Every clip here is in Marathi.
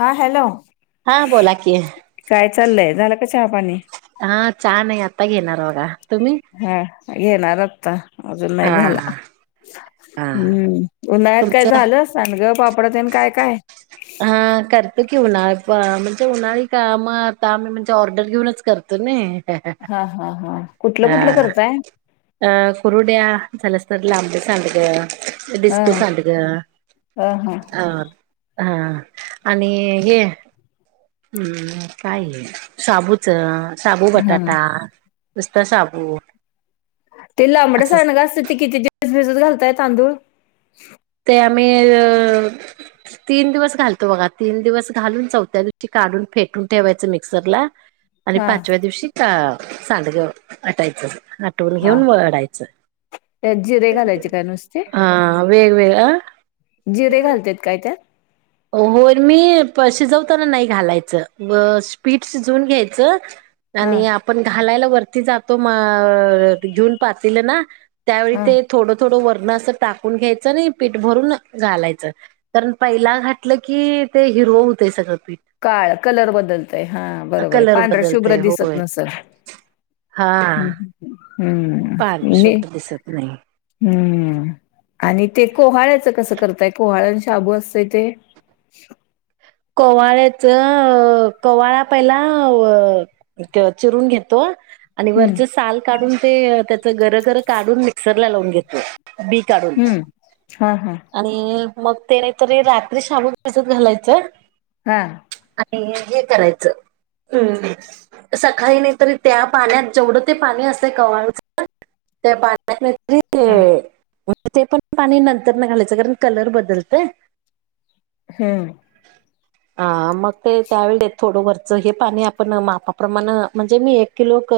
हा हॅलो हा बोला की काय चाललंय झालं का चहा पाणी- हा चाहा नाही आत्ता घेणार बघा तुम्ही- हा घेणार आत्ता अजुन हा नाही झाला हा हम्म उन्हाळ्यात काय तुमचं झालं सांडग पापड आणि काय काय हा करतो की उन्हाळा पन म्हणजे उन्हाळी काम मग आता आम्ही म्हणजे ऑर्डर घेऊनच करतो ना- हा हा हा कुठलं कुठलं करताय अ कुरङया झालस्त लांब सांडग अ हा डिस्को सांडग- ह हां... अ हा आणि हे ह् काय हे साबुच साबु, हा बटाटा नुस्त साबु- ते लांबट सांडग असत ते किती दिवस भिजत घालतय तांदुळ? ते आम्ही अ... तीन दिवस घालतो बघा, तीन दिवस घालून चौथ्या दिवशी काढुन फेटून ठेवायचं मिक्सरला- हम [inaudible] आणि पाचव्या दिवशी का सांडग वाटायच. थोड हा घेऊन ओढायच त्यात जिरे [unintelligible] घालायचे काय नुसते हा- वेगवेगळं अ- जिरे घालत्यात काय त्यात? होय, मी शिजवताना नाही घालायचं, पीठ शिजवून घ्यायचं- हा आणि आपण घालायला वरती जातो, म.. घेऊन पातीलं ना- त्यावेळी हा ते- थोडं, थोडं वरण असं टाकून घ्यायचं आणि पीठ भरून घालायचं, कारण पहिला घात- घातलं कि, ते हिरव होतंय ते सगळं पीठ- काळं कलर बदलतय, हा बरोबर आहे, कलर पांढरा शुभ्र बदलतय दिसत होय नसल. हा. हम्म हम्म.. पांढर मी- शुभ्र दिसत नाही हम्म आणि ते कोहाळ्याचं कसं करताय कोहाळ्यांच शाबु असतय ते? शाबु- [unintelligible] कोवाहाळ्याच कवा्हाळा पहिला अ... - त्यो चिरून घेतो- आणि हम्म वरचे साल काढून ते त्याचं गर, गरं काढून मिक्सरला लावून घेतो. बी काढून हम्म हां हां आणि मग ते नाहीतरी रात- थ्री शाबु भिजत घालायचं- हा. आणि हे करायचं, हम्म- [unintelligible] सकाळी नाही तरी, त्या पाण्यात जेवढं ते पाणी असते कवाळुच- त्या पाण्यात मिरची हां [unintelligible] ते पण पाणी नंतरन घालायचं, कारण कलर बदलतय. हम्म. ह मग ते त्यावेळीे थोडं वरच हे पाणी आपण मापाप्रमाण म्हणजे, मी एक- किलोत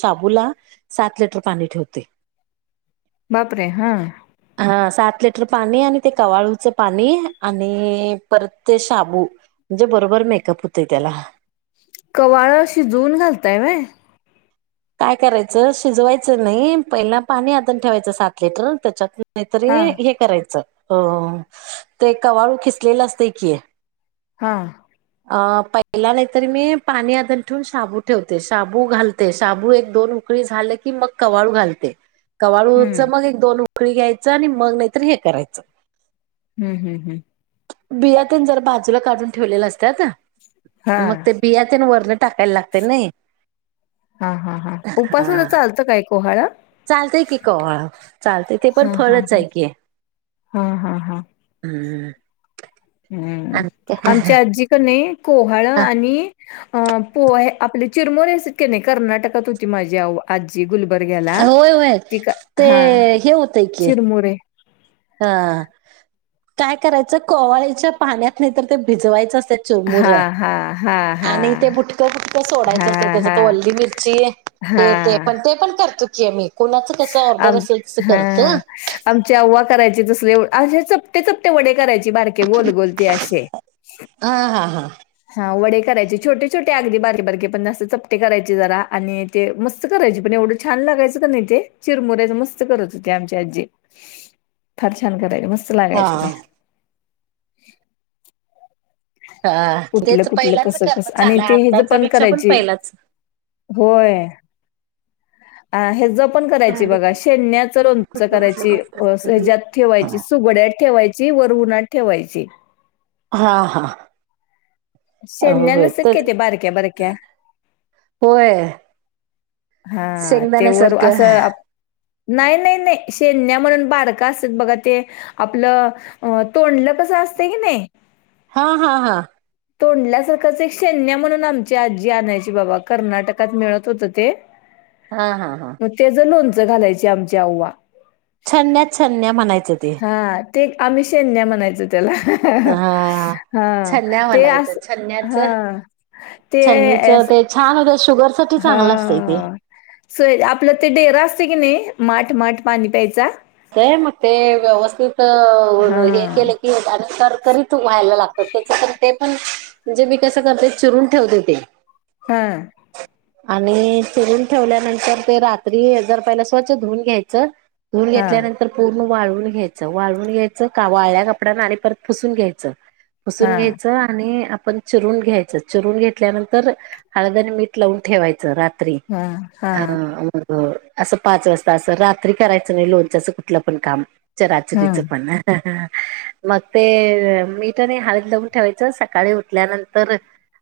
साबूला सात लिटर पाणी ठेवते. बापरे! हां. हां सात लिटर पाणी आणि ते कवाळूचं पाणी- आणि परत ते शाबू म्हणजे, बरोबर मेकअप होतंय त्याला. कवाळं शिजवून घालताय व्हय? काय करायचं, शिजवायचं नाही, पहिला पाणी आटून ठेवायचं सात लिटर त्याच्यात- नाहीतरी हां हे करायचं, अ.. ते कवाळू खिसलेलं असतय की- हां. अ पहिला [unintelligible] नाहीतरी मी पाणी आदण ठेवून शाबू ठेवते शाबू घालतेस. शाबू एक दोन उकळी झाले की, मग कवाळू घालते कवाळूच हम्म मग हे- दोन उकळी घ्यायचं आणि मग नाहीतर हे करायचं. हं हं हं. बिया तेन जरा बाजूला काढून ठेवलेलं असत्यात- मग हां. ते बिया तेन वरनं टाकायला लागते नाही. हां हां हां, उपसाला चालतं काय कोहाळ? चालतंय की, कवाळं चालतंय ते पण फळच आहे की. हं हं हं. ह [unintelligible] हम्म आमची आजी क नाही कोहाळ आणि अ पो आपल्या चिरमुरे असायातक्या नाही कर्नाटकात होती माझी आव आजी गुल बरग्याला होय होय ति ते हां चिरमुरे हां काय करायचं कोहाळ्याच्या पाण्यात नाही तर ते भिजवायचं अस. चोमुर हां, हां, हां, आणि ते हां. बुटकं बुटकं सोडायचं अस हां, त्याच्या तर हां. वल्ली मिरची हे ते हां. पण ते पण करतो की मी कुणाच कसं ऑर्डर असेल त करत. आमचची अव्वा करायचे तसले असे चपटे चपटे वडे करायची बार गोल गोलती अस असे. हा हा हा हा वडे करायचे छोटे छोटे अगदी बारके बारकीे पणस्त चपटे करायचे जरा आणि ते मस्त करायचे पण एवढं छान लागयचं का नाही ते चिरमुऱयचं मस्त करत होते आमची आजी फार छान करायचे मस्त लागायचं ते हा हा कुठलं तेच कुठलं पहिलाच कसं करणं कसं आणि चांगलं ते हे ज आताच्या पण पेक्षा करायची. पहिलाच होय अ हे ज पण करायची झालं बघा शेण्याच लोणचं कुठलं कुठलं करायची करतासा तरी सज्यात ठेवायची सुगड्यात ठेवायची. ची वर उनात ठेवायची. हा हां शन्या नसत का तेच ते बारक्या बारक्या होय हा तेवर शेंगदाण्यासारखं असं नाही नाही नाही शेन्य म्हणून बारका असतात बघा ते आपलं तोंडलं कसं असते कि नाही. हा, हा, हा, तोंडल्यासारखाच एक शैन्या म्हणून आमची आजी आणायची बाबा कर्नाटकात मिळतं होतं ते हां हां हां मग तेच लोणचं घालायची आमच्या अव्वा छन्या छन्या म्हणायचं. ते हा ते आम्ही शैन्या म्हणायचो त्याला हा हा छन्या ते म्हणायचं अस छन्याच हा ते छन्नीच ते छान होत शुगर साठी चांगलं असत इथे हां. आपलं ते डेरा असते की नाही माठ पाणी प्यायचा. मग ते व्यवस्थित हे हां. केले की त्यानंतर करकरीत व्हायला लागत. पण ते पण मी कसं करते चिरून ठेवते ते हा, आणि चिरून ठेवल्यानंतर ते रात्री जर पहिलं स्वच्छ धुवून घ्यायचं. हां, धुतल्यानंतर पूर्ण वाळून घ्यायचं वाळून घ्यायचं का वाळ्या कपड्यांना आणि परत पुसून घ्यायचं. हसून हां, घ्यायचं आणि आपण चिरून घ्यायचं चिरून घेतल्यानंतर हळद आणि मीठ लावून ठेवायचं रात, हां, हां, असं पाच वाजता असं रात्री करायचं नाही लोणचं. तसं कुठलं पण काम चिरचिरी हं, पण मंग ते मीठआणि हळद लावून ठेवायचं सकाळी उठल्यानंतर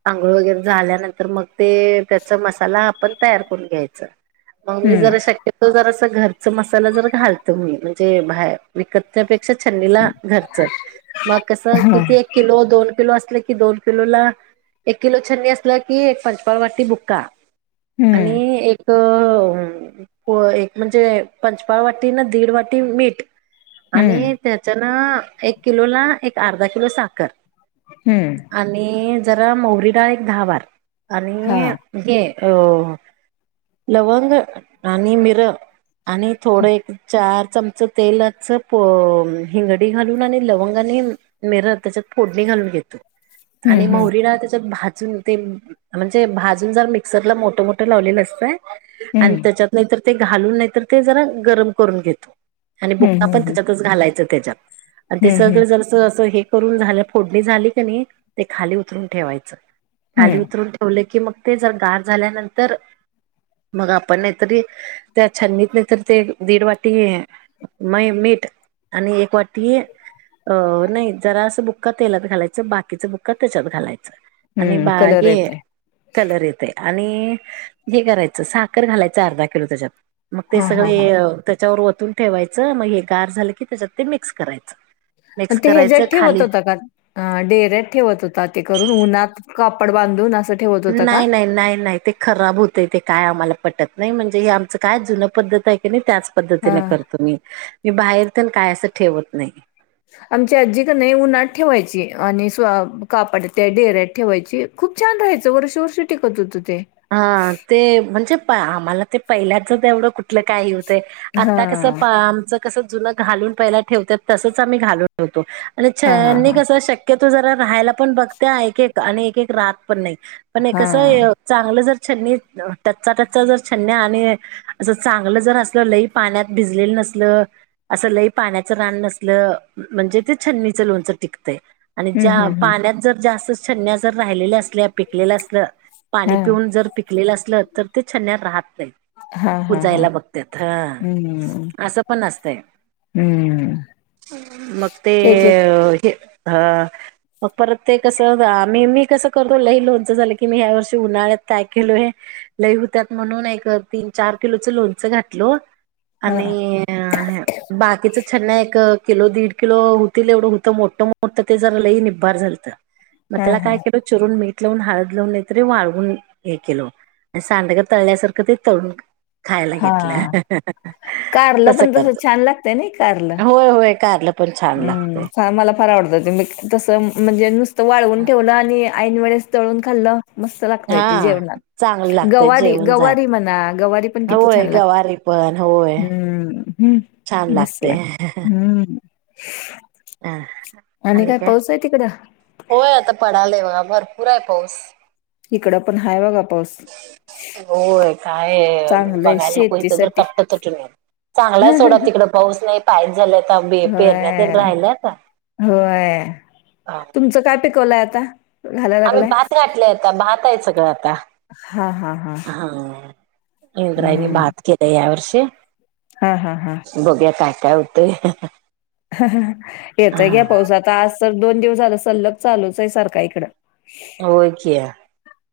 आंघोळ वगैरे झाल्यानंतर मगं ते त्याचा मसाला आपण तयार करून घ्यायच मग मी हं, जरा शक्य. तो जरा घरचा मसाला जर घालतो मी म्हणजे बाहेर विकत पेक्षा [inaudible] छननीला घरचं मग कसं हां, किती किलो. दोन किलो. असले कि दोन किलो. ला एक किलो छ्नी असलं कि एक पंचपाळवाटी बुक्का आणि हं, एक अ एक म्हणजे पंचपाळ वाट टी नं दीड वाटी मीठ आणि हं, त्याच्या न एक किलो ला एक अर्धा किलो साखर. हम्म आणि जरा मोहरी डाळ एक दहा बारा आणि हां, हे लवंग आणि मिरं आणि थोडं एक चार चमचं तेलाच प हिंगडी घालून आणि लवंग आणि मिरं त्याच्यात फोडणी घालून घेतो हं, आणि हं, मोहरी डाळ त्याच्यात भाजून ते म्हणजे भाजून जर मिक्सरला मोठं मोठं लावलेलं असतंय आणि हं, त्याच्यातं नायतर ते घालून नायतर ते जरा गरम करून घेतो. आणि हं, बुका हं, पण हं, त्याच्यातचं घालायचं त्याच्यातं आणि ते हं, सगळं हं, जर चं असं हे करुन झालं फोडनी झाली क नी ते खाली उतरून ठेवायचं खाली हं, उतरून ठेवलं की मग ते जरा गार झाल्यानंतर मग आपण नायतरी त्या छननीत नायतर ते दीड वाटी मय मीठ आणि एक वाटी अ नाही जरासं बुक्का तेलात घालायचं बाकीचं बुक्का त्याच्यात घालायचं. आणि हं, बा कलर हे येतोय. कलर येतय. आणि हे करायच साखर घालायचं अर्धा किलो त्याच्यात मग ते हां, हां, सगळे हां. म त्याच्यावर ओतून ठेवायचं मग हे गार झालं की त्याच्यात ते मिक्स करायचं. पण मिक्स ते करायचं ह्याच्यात खाली ठेवतं होता का अ डेऱ्यात ठेवतं होता ते करून उन्हात कापड बांधून असं ठेवत होता का? नाय नाय नाय नाय ते खराब होतय ते काय आम्हाला पटत नाही म्हणजे हे आमचं काय जुनं त्याचंपद्धतं हाय की नाय त्यांच पद्तीने हां. करतो मी मी बाहेर तेन काय असं ठेवत नाय. आमची आजी क नाय उन्हात ठेवायची आणि स् कापड त्या डेऱ्यात ठेवायची खूप छान राहायचं वर्ष वर्ष टिकत होतं ते. हा ते म्हणजे आम्हाला ते पहिल्याचं तेवढं कुठलं काय हे होत आता कसं हां. पा आमचं कसं जुनं घालून पाहिल्या ठेवत्यात तसचं आम्ही घालून ठेवतो आणि हां, हां, छन्नी हां. कस शक् शक्यतो जरा राहायला पण बघत्या आणि एक एक आणि एक एक राहत पण नाही पण हे कसं हां. चांगलं जर छन्नी टच्चा टच्चा जर छन्नी आणि असं चांगलं जर असलं लई पाण्यात भिजलेलं नसल असं लई पाण्याचं रान नसलं म्हणजे ते छन्नीचं लोणचं टिकतय. आणि हं, ज्या हं, हं. पाण्यात जर जास्त छन्यां जर राहिलेल्या असल्या पिकलेलं असलं पाणी हां. पिऊन जर पिकलेलं असलं तर ते छन्न्या राहत नाहीत. हां, हां, हां. कुजायला बघतात हं, ह असं पण असतंय. हं. मग ते एक, एक हे ह मग परत ते कसं अ मी मी कसं करतो लय लोणचं झालं की मी ह्या वर्षी ते उन्हाळ्यात काय केलोय लई होत्यात म्हणून एक तीन चार किलोचं लोणचं घातलो हां, आणि हय बाकीच छन्यां एक किलो दीड किलो होतील एवढं होतं मोठं मोठं ते जर लई निभार झालत. [inaudible] म त्यालाय केलं चिरून मीठ लावून हळद लावून तरी वाळवून हे केल सांडग तळल्यासारखं ते तळून. खायला हां. घेतलं कारलं तस पण तसं करतो छान लागतंय होय होय कालं. हम्म मला फार आवडतं ते तसं म्हणजे नुसतं वाळवून ठेवलं आणि. ऐन वेळेस तळून खाल्लं. मस्त लागतय ते हा. जेवनात चांगलं लागतय गवारी जेवण जा गवारी म्हणा गवारी पण किती होय छान लागते. गवारी पण होय हम्म छान हम्म मस् लागते. लाग हम्म. [inaudible] आणि काय पाऊस आहे तिकडं. होय आता पडालाय बघा भरपूर आहे पाऊस. इकड पण हाय बघा पाऊस. होय काय चांगलंय बघायला नको तर शेतीसाठी. कट्टतच [inaudible] चांगलाय सोडा तिकड पाऊस नाही पायच झाला तर आंबे पेरण्यात. होय, होय तुमचं काय पिकवलंय आता. घालाय आम्ही लागलाय? भात गाठलेय आता भात आहे सगळं आता. हां, हां, हां. हा इंद्रायनी भात केलाय या वर्षी. हा हा हा. बघ्या काय काय होतय. येतय घ्या पाऊसातता आज तर दोन दिवस झालं सल्लग चालूच आहे सारख इकडं. होय क्या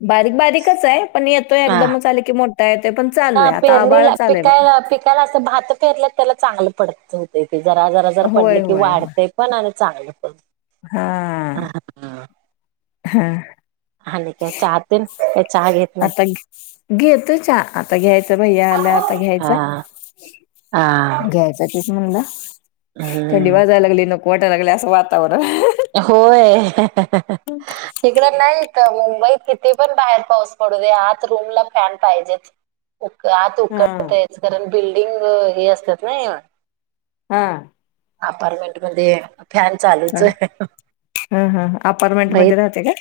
बारीक बारीकच आहे पण येतोय एकदमच चाले की मोठा येतोय पण चालू आहे आता आबाळ चालूय बघा. त्याला अस भात फेरलं त्याला चांगलं पडत होत क जरा जरा जर पडले होय, की वाढते. पण आणि चांगलं. हा आ आ. हम. हा. आणि काय. का चहाग येत. आता घेतोय चहा आता घ्यायचं भैया आला आता घ्यायचा. हां. म्ह थंडी हम्म वाजायला लागली नको वाटायला लागली असं वातावरण. होय. तिकड नाहीत मुंबईत कितीे पण बाहेर पाऊस पडू दे आात रूम ला फॅन पाहिजेत. [inaudible] उ आत हा उकडतायच कारण बिल्डिंग हे असतात ना. हा. अपार्टमेंट मध्ये फॅन चालूच आहे. हा हा अपारमेंट बाई मध्ये राहते का.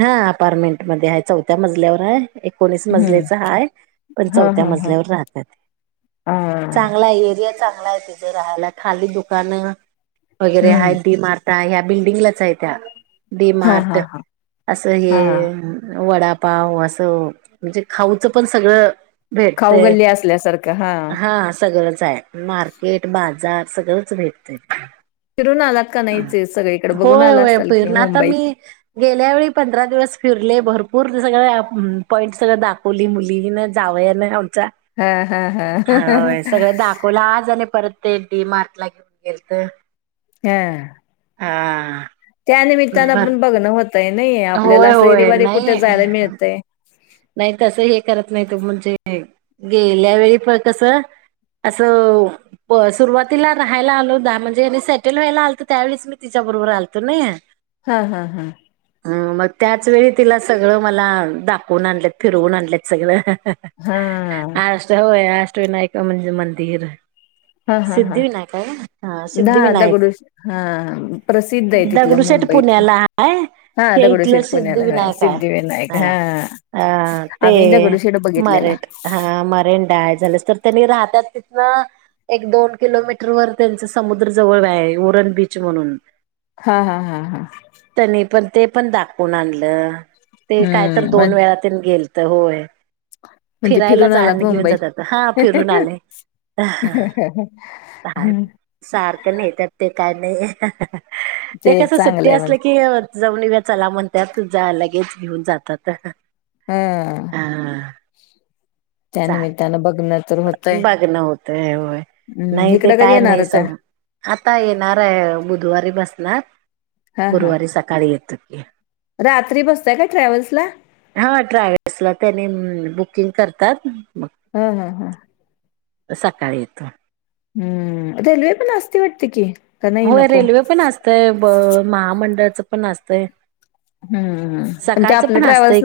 हा अपारमेंट मध्ये आहे चौथ्या मजल्यावर आहे. एकोणीस मजल्याचा हा आहे पण हा चौथ्या हा हा ह मजल्यावर राहतात. चांगला एरिया चांगला आहे ति जर राहायला खाली दुकानं वगैरे हम्म आहेत डी मार्के ट ह्या बिल्डिंगलाच आहे त्या डी हा हा मार्ट.. हा असं हा हे वडापाव असं म्हणजे खाऊचं पण सगळं. खाऊ भेटते गल्ली असल्यासारखं हा सगळंच आहे. मार्केट बाजार सगळंच भेटतय. फिरून आलात का नाही सगळीकडे बघून होय आला होय असाल की फिरण आता मुंबईत. मी गेल्या वेळी पंधरा दिवस फिरले भरपूर सगळं पॉईंट सगळं दाखवली मुलींन जावंया ना आमचा हा हा हा. बोला आज आणि परत ते डी मार्ट ला घेऊन गेल तर हम. हा. त्यानिमित्तानं बर पण बघणं होतय नाही आपल्याला होय असं होय हरीवारी कुठे नाही जायला मिळतय. नाही तसं हे करत नाही तो म्हणजे गेल्या वेळी पण कसं असं सुरुवातीला राहायला आलो द म्हणजे मी सेटल व्हायला आलत त्यावेळी मी तिच्या बरोबर आलतो नाही. हा हा हा. हम मग त्याच वेळी तिला सगळं मला दाखवून आणलेत फिरवून आणलेत सगळं. हा. हो अष्टविनायक म्हणजे मंदिर. हा हा हा सिद्धिविनायक आहे ना हा दा सिद्धिविनायक दगडूश हा प्रसिद्ध आहे तिथलं दगडूशेठ मुंबईतलं पुण्याला आहेाय. हा दगड शेठ पुण्याला सिद्धि विनायक हा. अ ते आम्ही दगडूशेठ बघितलेला मारेंडा. हा मरेंडाय झालंस तर त्यांनी राहतात तिथन एक दोन किलोमीटर वर त्यांचे समुद्र जवळ आहे उरण बीच म्हणून. हा हा हा हा. तनी पण ते पण दाखवून आणलं ते काय तर हम्म म्हण दोन वेळा गेल तर होय म्हणजे फिरायला फिरून जा आलात घेऊन मुंबई जात हा फिरून आले. सारखं नाही तर ते काय नाहीे. त्या ते केस एक सुट्टी चांगलंय असले म्हणजे की जमनी व्याचाला म्हणतात तुझ लगेच घेऊन जातात. हम्. हा चाल त्यानिमित्तानं बघण तर होतंय. बघणं होतंय होय हम्म नाही ते इकडं कधी काय येणार नाही स होता. आता येणार आहे बुधवारी बसणार हा हा गुरुवारी सकाळी येतो की रात्री बसताय का ट्रॅव्हल्स ला. हा ट्रॅव्हल्स ला त्यानी बुकिंग करतात म हम हम हम. सकाळी येतो. हम्म रेल्वे पण असती वाटते की. का नाही होय नको रेल्वे पण असतय ब महामंडळचं पण असतय. ह पण ते आपल्या ट्रॅव्हल्स ने